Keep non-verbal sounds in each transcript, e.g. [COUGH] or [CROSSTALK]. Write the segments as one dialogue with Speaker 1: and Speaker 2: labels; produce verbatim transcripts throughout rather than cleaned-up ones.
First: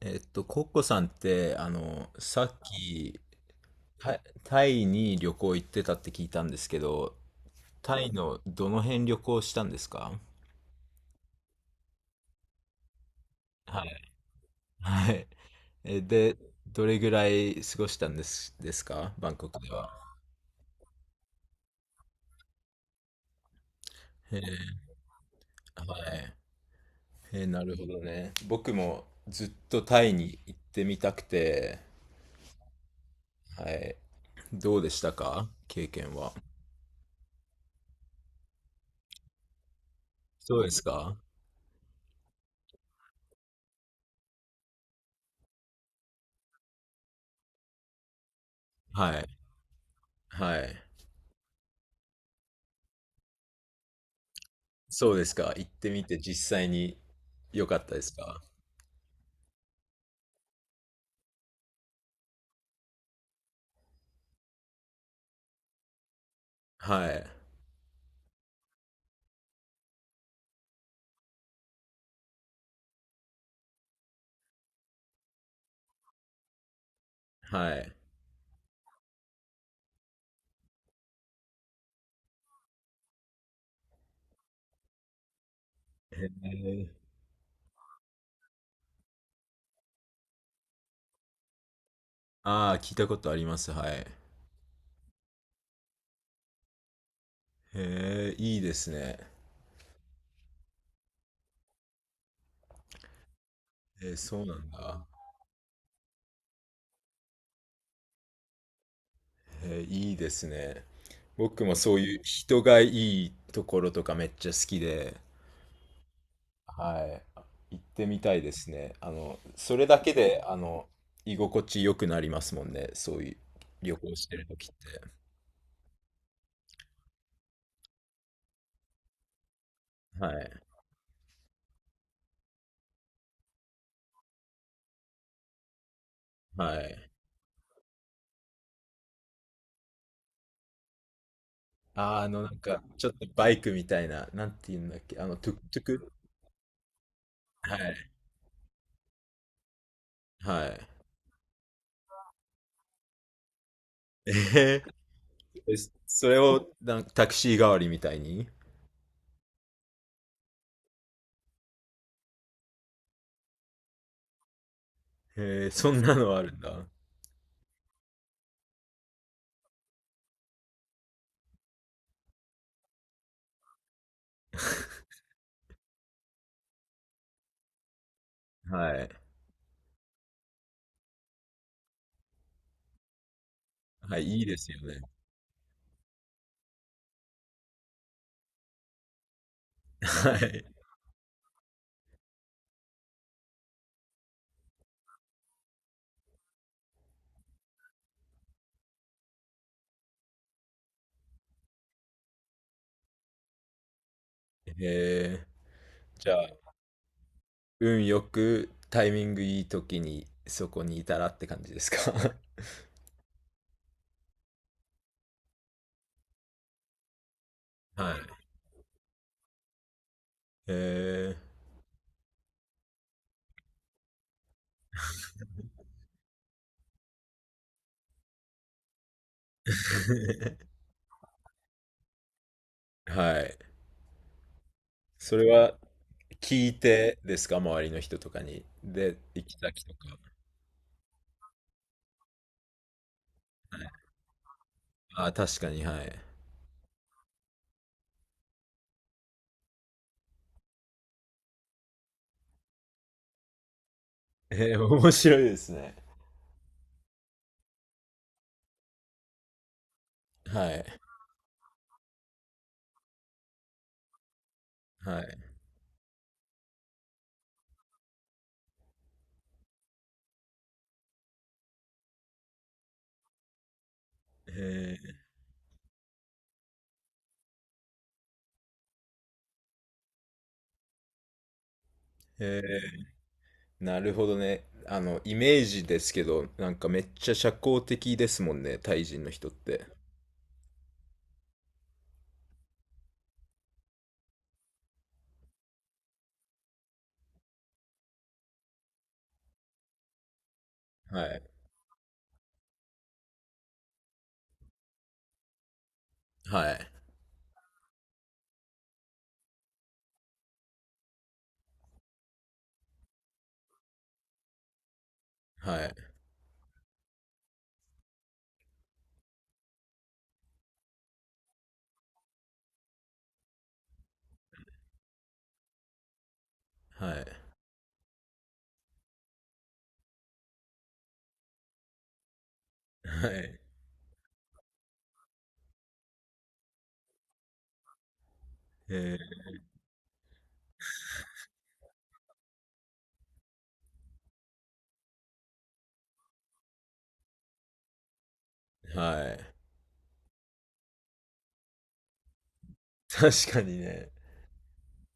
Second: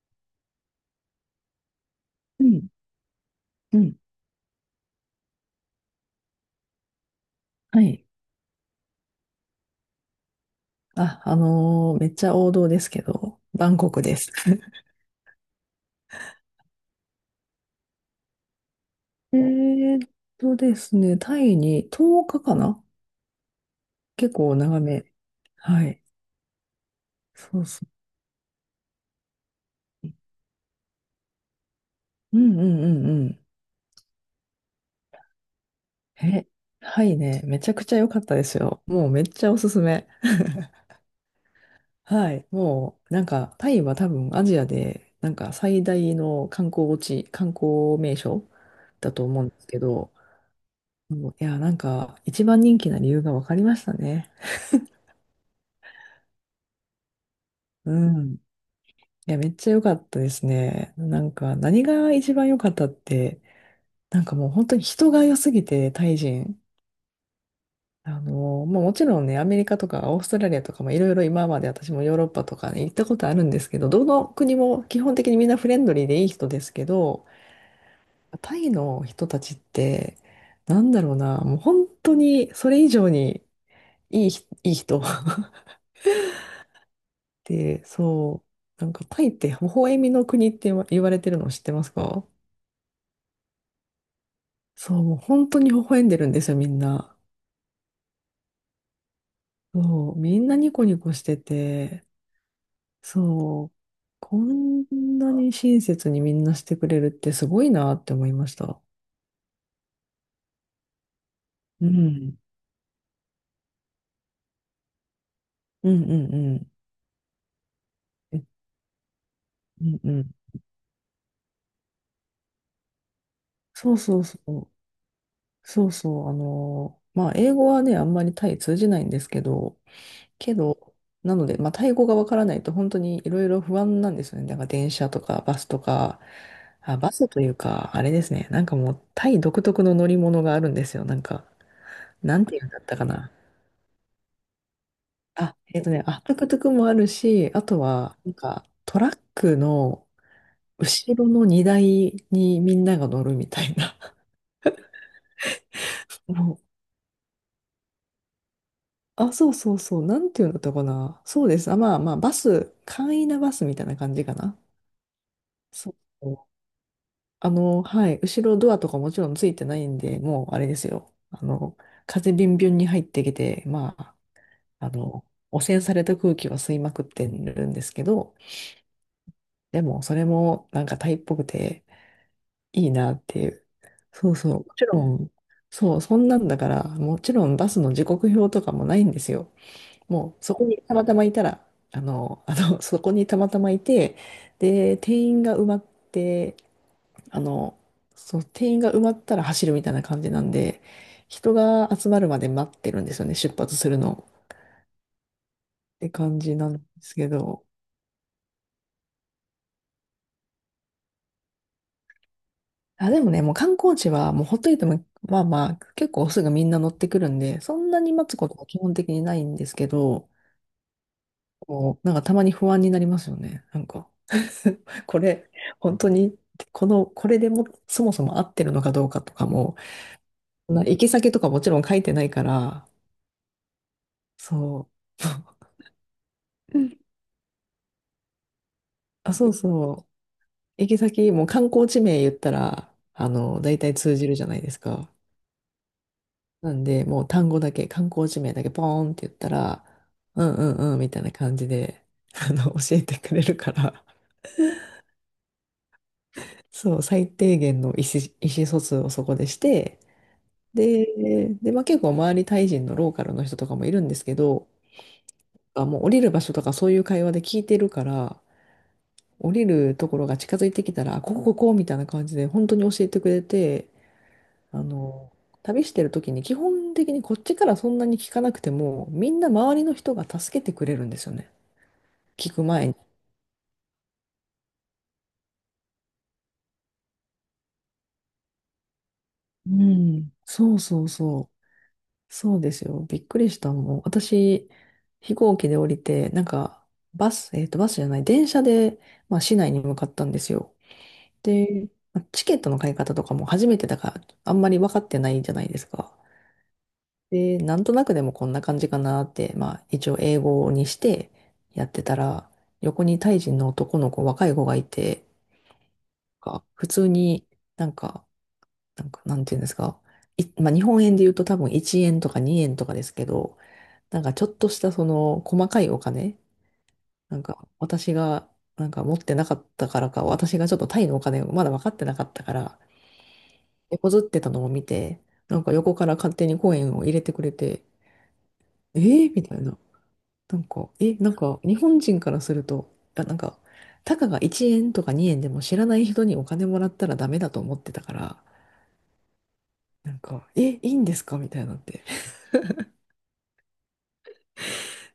Speaker 1: えっと、コッコさんって、あの、さ
Speaker 2: う
Speaker 1: っ
Speaker 2: ん、
Speaker 1: き、
Speaker 2: うん、
Speaker 1: タタイに旅行行ってたって聞いたんですけど、
Speaker 2: は
Speaker 1: タ
Speaker 2: い。
Speaker 1: イのどの辺旅行したんですか？
Speaker 2: あ、あのーめっちゃ王道ですけど、バン
Speaker 1: は
Speaker 2: コク
Speaker 1: い。
Speaker 2: です。[LAUGHS]
Speaker 1: はい。え、で、どれぐらい過ごしたんです、ですか、バン
Speaker 2: え
Speaker 1: コクでは？
Speaker 2: ーっとですね、タイにとおかかかかな、結
Speaker 1: へえ、
Speaker 2: 構長め。は
Speaker 1: は
Speaker 2: い。
Speaker 1: い。へえ、
Speaker 2: そ
Speaker 1: な
Speaker 2: う
Speaker 1: る
Speaker 2: そ
Speaker 1: ほどね。僕もずっとタ
Speaker 2: う。
Speaker 1: イに行ってみたくて、
Speaker 2: うんうんうんうん。
Speaker 1: はい。どうでしたか、経験は？
Speaker 2: え、はいね、めちゃくちゃ良かったですよ。もうめっちゃおすすめ。
Speaker 1: そうですか？
Speaker 2: はい。もう、なんか、タイは多分アジアで、なんか最大の観光地、観光名所だ
Speaker 1: は
Speaker 2: と
Speaker 1: い。
Speaker 2: 思うんですけど、
Speaker 1: はい。
Speaker 2: もういや、なんか、一番人気な理由が分かりましたね。
Speaker 1: そうですか。行ってみて実際に良かっ
Speaker 2: う
Speaker 1: たです
Speaker 2: ん。い
Speaker 1: か？
Speaker 2: や、めっちゃ良かったですね。なんか、何が一番良かったって、なんかもう本当に人が良すぎて、タイ人。
Speaker 1: はい。
Speaker 2: あの、まあもちろんね、アメリカとかオーストラリアとかもいろいろ今まで私もヨーロッパとかに行ったことあるんですけど、どの国も基本的にみんなフレンドリーでいい人ですけど、
Speaker 1: はい。
Speaker 2: タイの人たちって、なんだろうな、もう本当にそれ以上にいいひ、いい人。[LAUGHS]
Speaker 1: えー、
Speaker 2: で、そう、なんかタイって微笑みの国って言わ言われてるの知ってますか？
Speaker 1: ああ、聞いたことあります。はい。へ
Speaker 2: そう、もう本当に微笑んでるんですよ、みんな。
Speaker 1: え、いいですね。
Speaker 2: そう、みんなニコニコしてて、そう、
Speaker 1: えー、
Speaker 2: こ
Speaker 1: そうなん
Speaker 2: ん
Speaker 1: だ。
Speaker 2: なに親切にみんなしてくれるってすごいなって思いました。
Speaker 1: えー、いいですね。僕も
Speaker 2: う
Speaker 1: そういう
Speaker 2: ん。
Speaker 1: 人がいいところとかめっちゃ好きで、
Speaker 2: うんうんうん。
Speaker 1: はい。行ってみたい
Speaker 2: え
Speaker 1: ですね。あの、そ
Speaker 2: う
Speaker 1: れだ
Speaker 2: ん
Speaker 1: け
Speaker 2: うん。
Speaker 1: で、あの、居心地良くなりますもんね。そういう
Speaker 2: そ
Speaker 1: 旅
Speaker 2: う
Speaker 1: 行
Speaker 2: そう
Speaker 1: して
Speaker 2: そ
Speaker 1: る時っ
Speaker 2: う。
Speaker 1: て。
Speaker 2: そうそう。あのーまあ、英語はね、あんまりタイ通じないんですけど、
Speaker 1: はい。
Speaker 2: けど、なので、まあ、タイ語がわからないと本当にいろいろ不安なんですよね。だから電車とかバスとか、
Speaker 1: は
Speaker 2: あ、
Speaker 1: い。
Speaker 2: バスというか、あれですね。なんかもうタイ独特の乗り物があるんですよ。なんか、
Speaker 1: あー、あ
Speaker 2: な
Speaker 1: の、
Speaker 2: ん
Speaker 1: な
Speaker 2: て
Speaker 1: ん
Speaker 2: いうんだ
Speaker 1: か、
Speaker 2: ったか
Speaker 1: ちょっと
Speaker 2: な。
Speaker 1: バイクみたいな、なんて言うんだっけ、あの、トゥ
Speaker 2: あ、
Speaker 1: ク
Speaker 2: え
Speaker 1: トゥ
Speaker 2: っとね、
Speaker 1: ク。
Speaker 2: あ、トゥクトゥクもあるし、あ
Speaker 1: は
Speaker 2: と
Speaker 1: い。
Speaker 2: は、なんかトラックの
Speaker 1: はい。
Speaker 2: 後ろの荷台にみんなが乗るみたいな。
Speaker 1: えー、
Speaker 2: [LAUGHS]
Speaker 1: それ
Speaker 2: もう、
Speaker 1: をなんかタクシー代わりみたいに。
Speaker 2: あ、そうそうそう。なんていうんだったかな。そうです。あ、まあまあ、バス、簡易なバスみたいな感じかな。
Speaker 1: えー、そ
Speaker 2: そ
Speaker 1: んなのある
Speaker 2: う。
Speaker 1: んだ。
Speaker 2: あの、はい、後ろドアとかもちろんついてないんで、もうあれですよ。あの、風ビュンビュンに入ってきて、まあ、あの、汚染された空気は吸いまくってるんですけど、
Speaker 1: はい。
Speaker 2: でもそれもなんかタイっぽくていいなっていう。
Speaker 1: はい、
Speaker 2: そう
Speaker 1: いい
Speaker 2: そう。
Speaker 1: です
Speaker 2: も
Speaker 1: よ
Speaker 2: ち
Speaker 1: ね。
Speaker 2: ろん、そう、そんなんだから、もちろんバスの時刻表とかもないんですよ。も
Speaker 1: は
Speaker 2: うそ
Speaker 1: い。
Speaker 2: こにたまたまいたら、あの、あの、[LAUGHS] そこにたまたまいて、で、定員が埋まって、あの、そう、定員が埋まったら走るみたいな感じなんで、人が集まるまで待ってるんですよね、出発するのを。
Speaker 1: え
Speaker 2: って
Speaker 1: ー、じゃ
Speaker 2: 感じな
Speaker 1: あ、
Speaker 2: んですけど。
Speaker 1: 運よくタイミングいい時にそこにいたらって感じですか？[LAUGHS]
Speaker 2: あ、でもね、もう観光地はもうほっといても、まあまあ、結構すぐみんな乗ってくるんで、そんな
Speaker 1: は
Speaker 2: に
Speaker 1: い。
Speaker 2: 待つことは基本的にないんですけど、
Speaker 1: えー、
Speaker 2: もう、なんかたまに不安になりますよね。なんか [LAUGHS] これ、本当に、この、これでも、そもそも合ってるのかどうかとかも、そんな行き先とかもちろん書いてないから、
Speaker 1: [LAUGHS] はい。
Speaker 2: そ
Speaker 1: それは聞い
Speaker 2: う。うん
Speaker 1: てですか、周りの人とかに。で、
Speaker 2: [LAUGHS] あ、
Speaker 1: 行
Speaker 2: そう
Speaker 1: き先
Speaker 2: そ
Speaker 1: と
Speaker 2: う。
Speaker 1: か。
Speaker 2: 行き先、もう観光地名言ったら、あの、大体通じるじゃないですか。
Speaker 1: ああ、確かに、はい。
Speaker 2: なんで、もう単語だけ、観光地名だけポーンって言ったら、うんうんうんみたいな感じで、あの、教えてくれるから、
Speaker 1: えー、面白いですね。
Speaker 2: そう、最低限の意思、意思疎通をそこでして、
Speaker 1: はい。
Speaker 2: で、で、まあ、結構周りタイ人のローカルの人とかもいるんですけど、
Speaker 1: はい。
Speaker 2: あ、もう降りる場所とかそういう会話で聞いてるから、降りるところが近づいてきたら、あここここみたいな感じで本当に教えてくれて、あ
Speaker 1: え
Speaker 2: の、旅してる時に基本的にこっちからそんなに聞かなくても、みんな周りの人が助けてくれるんですよね。聞
Speaker 1: ー、
Speaker 2: く前に。
Speaker 1: えー、なるほどね。あの、イメージですけど、なんかめっちゃ社交的ですもんね、タイ人の人っ
Speaker 2: う
Speaker 1: て。
Speaker 2: ん。そうそうそう。そうですよ。びっくりしたもん。私、飛行機で降りて、なんか、バス、えっと、バスじゃない、電車で、まあ、市内に向かったんですよ。
Speaker 1: はい。
Speaker 2: で、まあチケットの買い方とかも初めてだから、あんまり分かってないじゃないですか。
Speaker 1: はい。
Speaker 2: で、なんとなくでもこんな感じかなって、まあ、一応英語にしてやってたら、横にタイ人の男の子、若い子がいて、
Speaker 1: はい。
Speaker 2: が普通になんか、なんか、なんていうんですか。い、まあ、日本円で言うと多分いちえんとかにえんとかですけど、なんかちょっとしたその細かいお金、
Speaker 1: はい。
Speaker 2: なんか私がなんか持ってなかったからか、私がちょっとタイのお金をまだ分かってなかったから、
Speaker 1: はい。
Speaker 2: 手こずってたのを見て、なんか横から勝手にコインを入れてくれて、えー、
Speaker 1: え
Speaker 2: みたいな。なんか、え、なんか日本人からすると、あ、なんか、たかがいちえんとかにえんでも知らない人にお金もらったらダメだと思ってたから、
Speaker 1: ー、はい。
Speaker 2: なんか、え、いいんですかみたいなって。[LAUGHS]
Speaker 1: 確かにね。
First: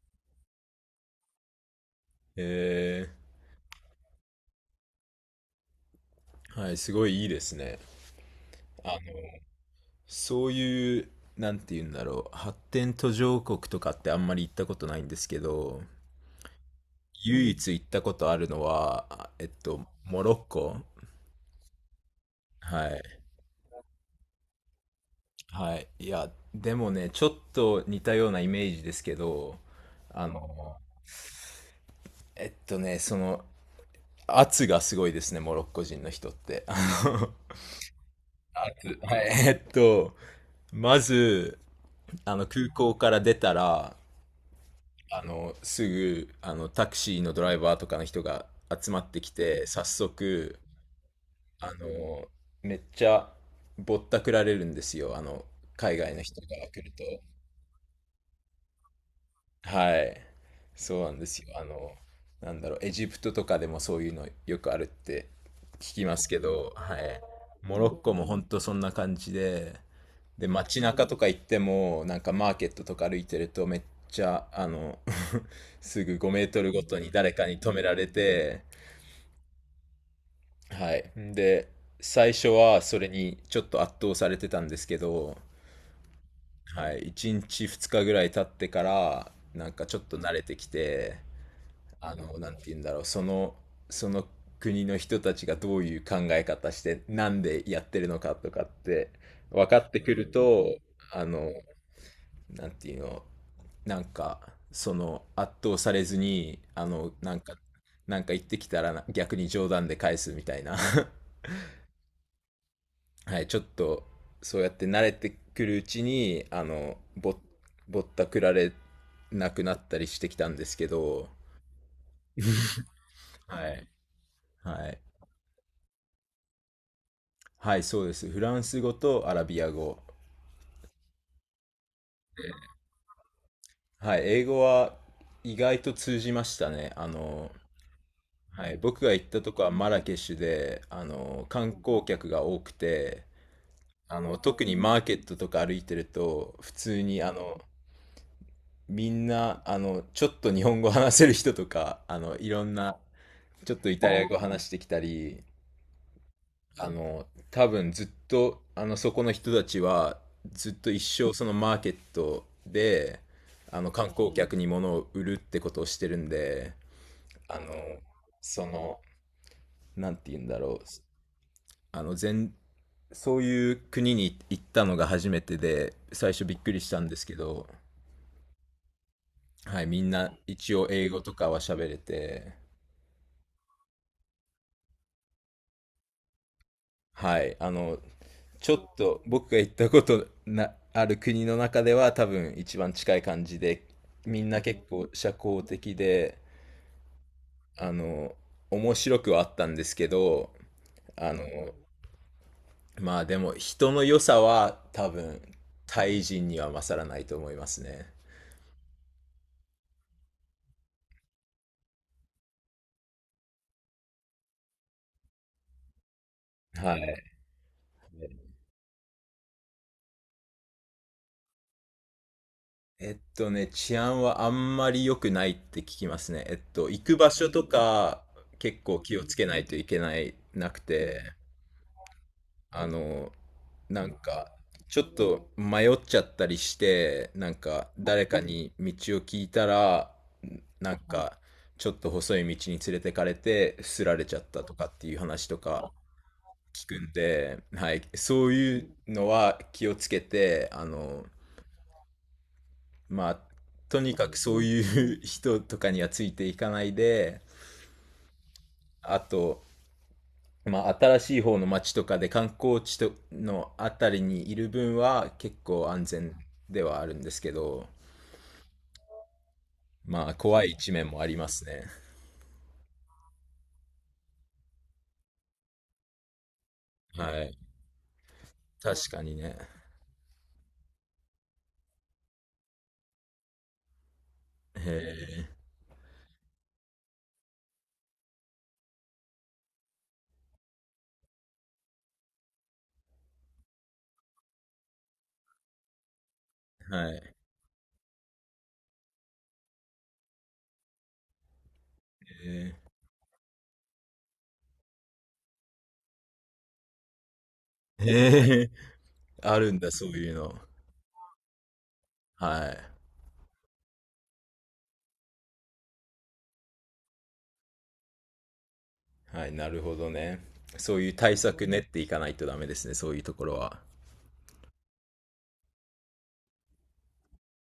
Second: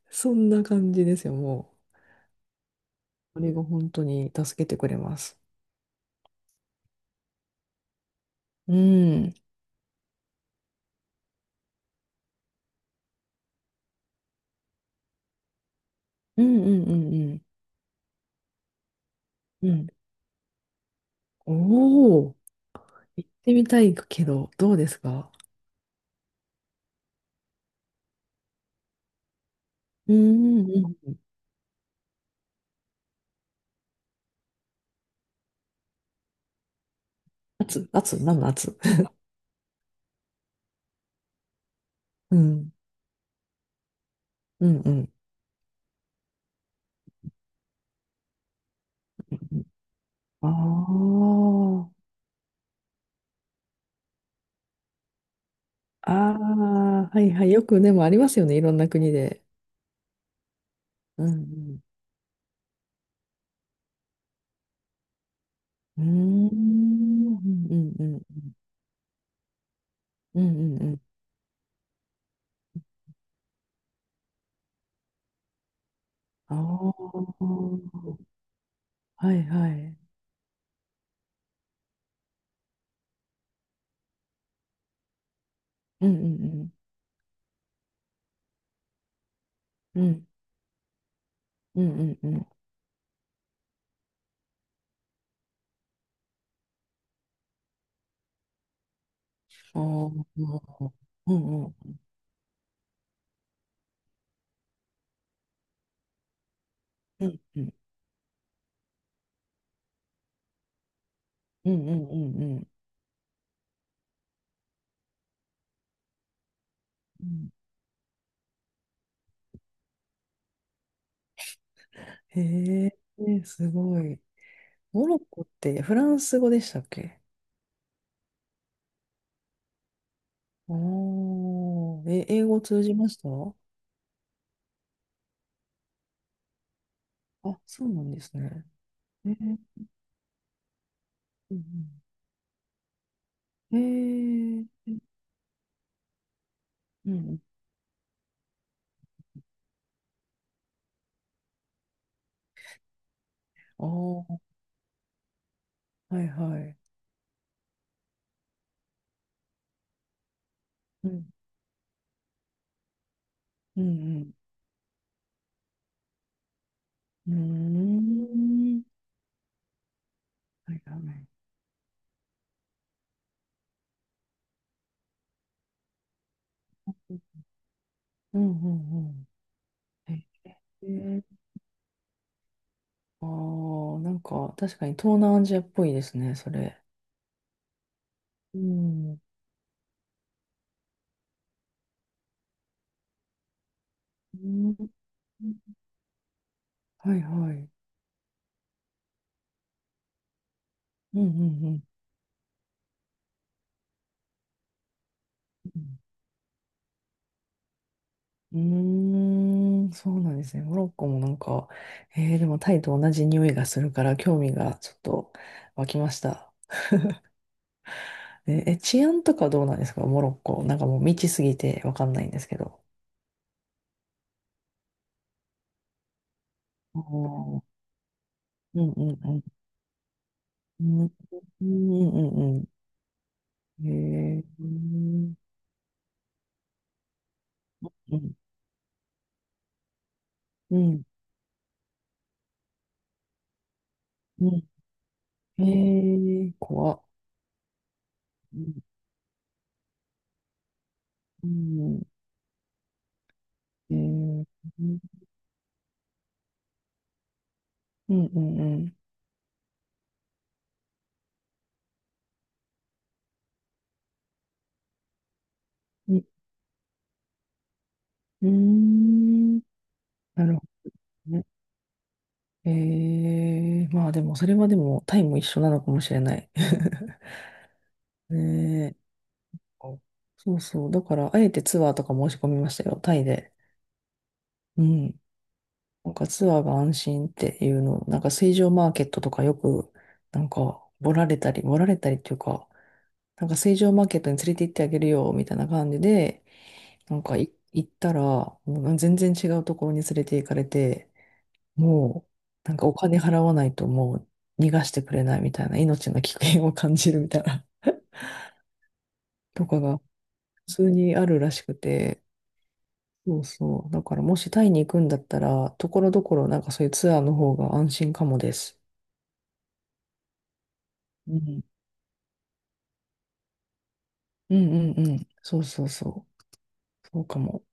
Speaker 2: そんな感じですよ、も
Speaker 1: え
Speaker 2: う。あれが本当に助けてくれます。
Speaker 1: ー、はい、すごいいいですね。
Speaker 2: う
Speaker 1: あの、
Speaker 2: ん。
Speaker 1: そういう、なんて言うんだろう、発展途上国とかってあんまり行ったことないんですけど、
Speaker 2: うんうんうん
Speaker 1: 唯一行ったことあるのは、えっ
Speaker 2: うん。う
Speaker 1: と、
Speaker 2: ん。
Speaker 1: モロッコ。
Speaker 2: おお、
Speaker 1: はい。
Speaker 2: 行ってみたいけど、どうですか？
Speaker 1: はい。いや、でもね、ちょっと似たようなイメージですけど、
Speaker 2: う
Speaker 1: あ
Speaker 2: ん
Speaker 1: の、
Speaker 2: うんうん。
Speaker 1: えっとね、その、圧がすごいですね、モロッコ人の人って。あの
Speaker 2: 圧圧何の圧？
Speaker 1: 圧、はい。えっと、まず、あ
Speaker 2: う
Speaker 1: の、空
Speaker 2: ん。
Speaker 1: 港から出たら、
Speaker 2: うんうん。
Speaker 1: あの、すぐ、あの、タクシーのドライバーとかの人が集まってき
Speaker 2: うん、
Speaker 1: て、早速、
Speaker 2: あ
Speaker 1: あの、めっちゃぼったくられるんですよ。あの、海
Speaker 2: あ。
Speaker 1: 外
Speaker 2: あ
Speaker 1: の人から来ると。
Speaker 2: あ、はいはい。よくでもありますよね。いろんな国で。
Speaker 1: はい。そうなん
Speaker 2: う
Speaker 1: ですよ。あ
Speaker 2: ん
Speaker 1: の、なんだろう、エジプトとかでもそういうのよくあるって聞
Speaker 2: う
Speaker 1: きますけ
Speaker 2: ん。うー
Speaker 1: ど、はい。
Speaker 2: ん。う
Speaker 1: モロ
Speaker 2: ん
Speaker 1: ッ
Speaker 2: うんう
Speaker 1: コも本
Speaker 2: ん。
Speaker 1: 当そんな感じで、
Speaker 2: う
Speaker 1: で、
Speaker 2: んうん
Speaker 1: 街
Speaker 2: うん。
Speaker 1: 中とか行っても、なんかマーケットとか歩いてると、めっちゃ、あの、[LAUGHS] すぐ5メー
Speaker 2: あ
Speaker 1: トルごとに
Speaker 2: あ。
Speaker 1: 誰かに止められて、
Speaker 2: はいはい。
Speaker 1: はい。で、最初はそれにちょっと圧倒されてたんですけど、
Speaker 2: うんうん
Speaker 1: はい、いちにちふつかぐらい経ってから、なんかちょ
Speaker 2: う
Speaker 1: っ
Speaker 2: ん。う
Speaker 1: と
Speaker 2: ん
Speaker 1: 慣れてきて、
Speaker 2: うんう
Speaker 1: あ
Speaker 2: んう
Speaker 1: の、
Speaker 2: ん。
Speaker 1: なんて言うんだろう、その、その国の人たちがどういう考え方して、なんでやってるのかとかって分かってくる
Speaker 2: あ
Speaker 1: と、
Speaker 2: あ。
Speaker 1: あ
Speaker 2: う
Speaker 1: の、
Speaker 2: んうん
Speaker 1: なんていうの、なんか、その圧倒されずに、あの、
Speaker 2: う
Speaker 1: なん
Speaker 2: ん。
Speaker 1: か、
Speaker 2: うん
Speaker 1: なんか言ってきたらな逆に冗談で返すみたいな [LAUGHS]
Speaker 2: うんうんうんうん
Speaker 1: はい、ちょっと、そうやって慣れてくるうちに、あの、
Speaker 2: う
Speaker 1: ぼ、
Speaker 2: ん。
Speaker 1: ぼったくられなくなったりしてきたんですけど、
Speaker 2: へえ、
Speaker 1: は
Speaker 2: す
Speaker 1: い。
Speaker 2: ごい。
Speaker 1: はい。
Speaker 2: モロッコってフランス語でしたっけ？
Speaker 1: はい、そうです。フランス語とアラビア語。
Speaker 2: おー、え、英語通じました？
Speaker 1: はい、英語は意外と通じましたね。あの、
Speaker 2: あ、そうなんですね。
Speaker 1: はい。僕が行
Speaker 2: え
Speaker 1: ったとこは
Speaker 2: ー、
Speaker 1: マラケシュで、あの、
Speaker 2: う
Speaker 1: 観
Speaker 2: ん
Speaker 1: 光客が多くて、
Speaker 2: う
Speaker 1: あの、
Speaker 2: ん。え
Speaker 1: 特にマ
Speaker 2: ー、
Speaker 1: ーケットとか歩いてると、普通
Speaker 2: う
Speaker 1: にあ
Speaker 2: ん。
Speaker 1: の、みんな、あの、ちょっと日本語話せる人とか、あの、いろんな、ちょっとイタリア語
Speaker 2: あ
Speaker 1: 話してきたり、
Speaker 2: あ、はいはい。
Speaker 1: あの、多分ずっと、あの、そこの人たちは、ずっと一
Speaker 2: うん、
Speaker 1: 生そのマーケットで、あ
Speaker 2: う
Speaker 1: の、観光
Speaker 2: ん、
Speaker 1: 客に物を売るってことをしてるんで、
Speaker 2: うん。
Speaker 1: あの、そ
Speaker 2: うーん。
Speaker 1: の、なんて言うんだ
Speaker 2: は
Speaker 1: ろ
Speaker 2: い
Speaker 1: う、
Speaker 2: はい。
Speaker 1: あの、全、そういう国に行ったのが初めてで、最初びっくりし
Speaker 2: う
Speaker 1: たんで
Speaker 2: ん、
Speaker 1: すけど、
Speaker 2: うん、うん。
Speaker 1: はい、みん
Speaker 2: え
Speaker 1: な一応英語
Speaker 2: ー、
Speaker 1: とかは喋れて、
Speaker 2: あー、なんか確かに東南アジアっぽいですね、それ。
Speaker 1: はい。あの、
Speaker 2: う
Speaker 1: ちょっ
Speaker 2: ん。
Speaker 1: と僕が行ったことな、ある国の中では多分一番近い感じで、み
Speaker 2: う
Speaker 1: んな結
Speaker 2: ん、
Speaker 1: 構社交的で、
Speaker 2: はいはい。
Speaker 1: あの、面白くはあったんですけど、
Speaker 2: うん、う
Speaker 1: あの、
Speaker 2: ん、う
Speaker 1: まあでも人の良さは多分
Speaker 2: ん。
Speaker 1: タイ人には勝らないと思いますね。
Speaker 2: うーん、そうなんですね。モロッコもなんか、えーでもタイと同じ匂いがするから興味がちょっと湧きました。
Speaker 1: はい。
Speaker 2: え、え、治安とかどうなんですかモロッコ？なんかもう未知すぎてわかんないんですけど。
Speaker 1: えっとね、治安はあんまり良くないって聞きますね。えっと、
Speaker 2: お
Speaker 1: 行く場所
Speaker 2: ー、
Speaker 1: とか結
Speaker 2: うん
Speaker 1: 構
Speaker 2: うん
Speaker 1: 気を
Speaker 2: う
Speaker 1: つ
Speaker 2: ん。
Speaker 1: けないといけない、なく
Speaker 2: うん
Speaker 1: て。
Speaker 2: うんうん
Speaker 1: あの、
Speaker 2: う
Speaker 1: なん
Speaker 2: ん。へえ。
Speaker 1: か、
Speaker 2: う
Speaker 1: ちょっ
Speaker 2: ん
Speaker 1: と迷っちゃったりして、なんか、誰かに道を聞いたら、
Speaker 2: う
Speaker 1: なん
Speaker 2: ん
Speaker 1: か、ちょっと細い道に連れてかれて、すられちゃっ
Speaker 2: う
Speaker 1: たとかっていう話と
Speaker 2: ん。
Speaker 1: か
Speaker 2: へえ、
Speaker 1: 聞
Speaker 2: 怖
Speaker 1: く
Speaker 2: っ。
Speaker 1: んで、はい、そう
Speaker 2: うん
Speaker 1: いうのは気をつけて、あの、
Speaker 2: うん、
Speaker 1: まあ、
Speaker 2: へ
Speaker 1: とにかく
Speaker 2: え、
Speaker 1: そういう人とかにはついていかないで、
Speaker 2: うんうんうん。
Speaker 1: あと、まあ、新しい方の町とかで観光地とのあたりにいる分は結構安
Speaker 2: うん、
Speaker 1: 全ではあるんですけど、
Speaker 2: うーん、
Speaker 1: まあ、
Speaker 2: なるほ
Speaker 1: 怖い一面もあり
Speaker 2: どね。
Speaker 1: ますね。
Speaker 2: ええ、まあでも、それはでも、タイも一緒なのかもしれない。[LAUGHS]
Speaker 1: はい。
Speaker 2: ねえ。
Speaker 1: 確かにね。
Speaker 2: そうそう。だから、あえてツアーとか申し込みましたよ、タイで。う
Speaker 1: へ
Speaker 2: ん。なんかツアーが安心っていうの、なんか水上マーケットとかよく、なんか、ボラれたり、ボラれたりっていうか、なんか水上マーケットに連れて行ってあげるよ、みたいな感じで、
Speaker 1: え、は
Speaker 2: なん
Speaker 1: い。
Speaker 2: かい行ったら、もう全然違うところに連れて行かれて、も
Speaker 1: へ
Speaker 2: う、なんかお金払わないともう逃がしてくれないみたいな、命の危険を感じるみたいな、
Speaker 1: え、へえ、
Speaker 2: [LAUGHS]
Speaker 1: あ
Speaker 2: と
Speaker 1: るん
Speaker 2: か
Speaker 1: だ、
Speaker 2: が
Speaker 1: そういうの。
Speaker 2: 普通にあるらしくて、
Speaker 1: はい。
Speaker 2: そうそう。だからもしタイに行くんだったら、ところどころなんかそういうツアーの方が安心かもです。
Speaker 1: はい、なるほどね。そういう対
Speaker 2: うん。
Speaker 1: 策練っていかないとダメですね、そういうところは。
Speaker 2: うんうんうん。そうそうそう。そうかも。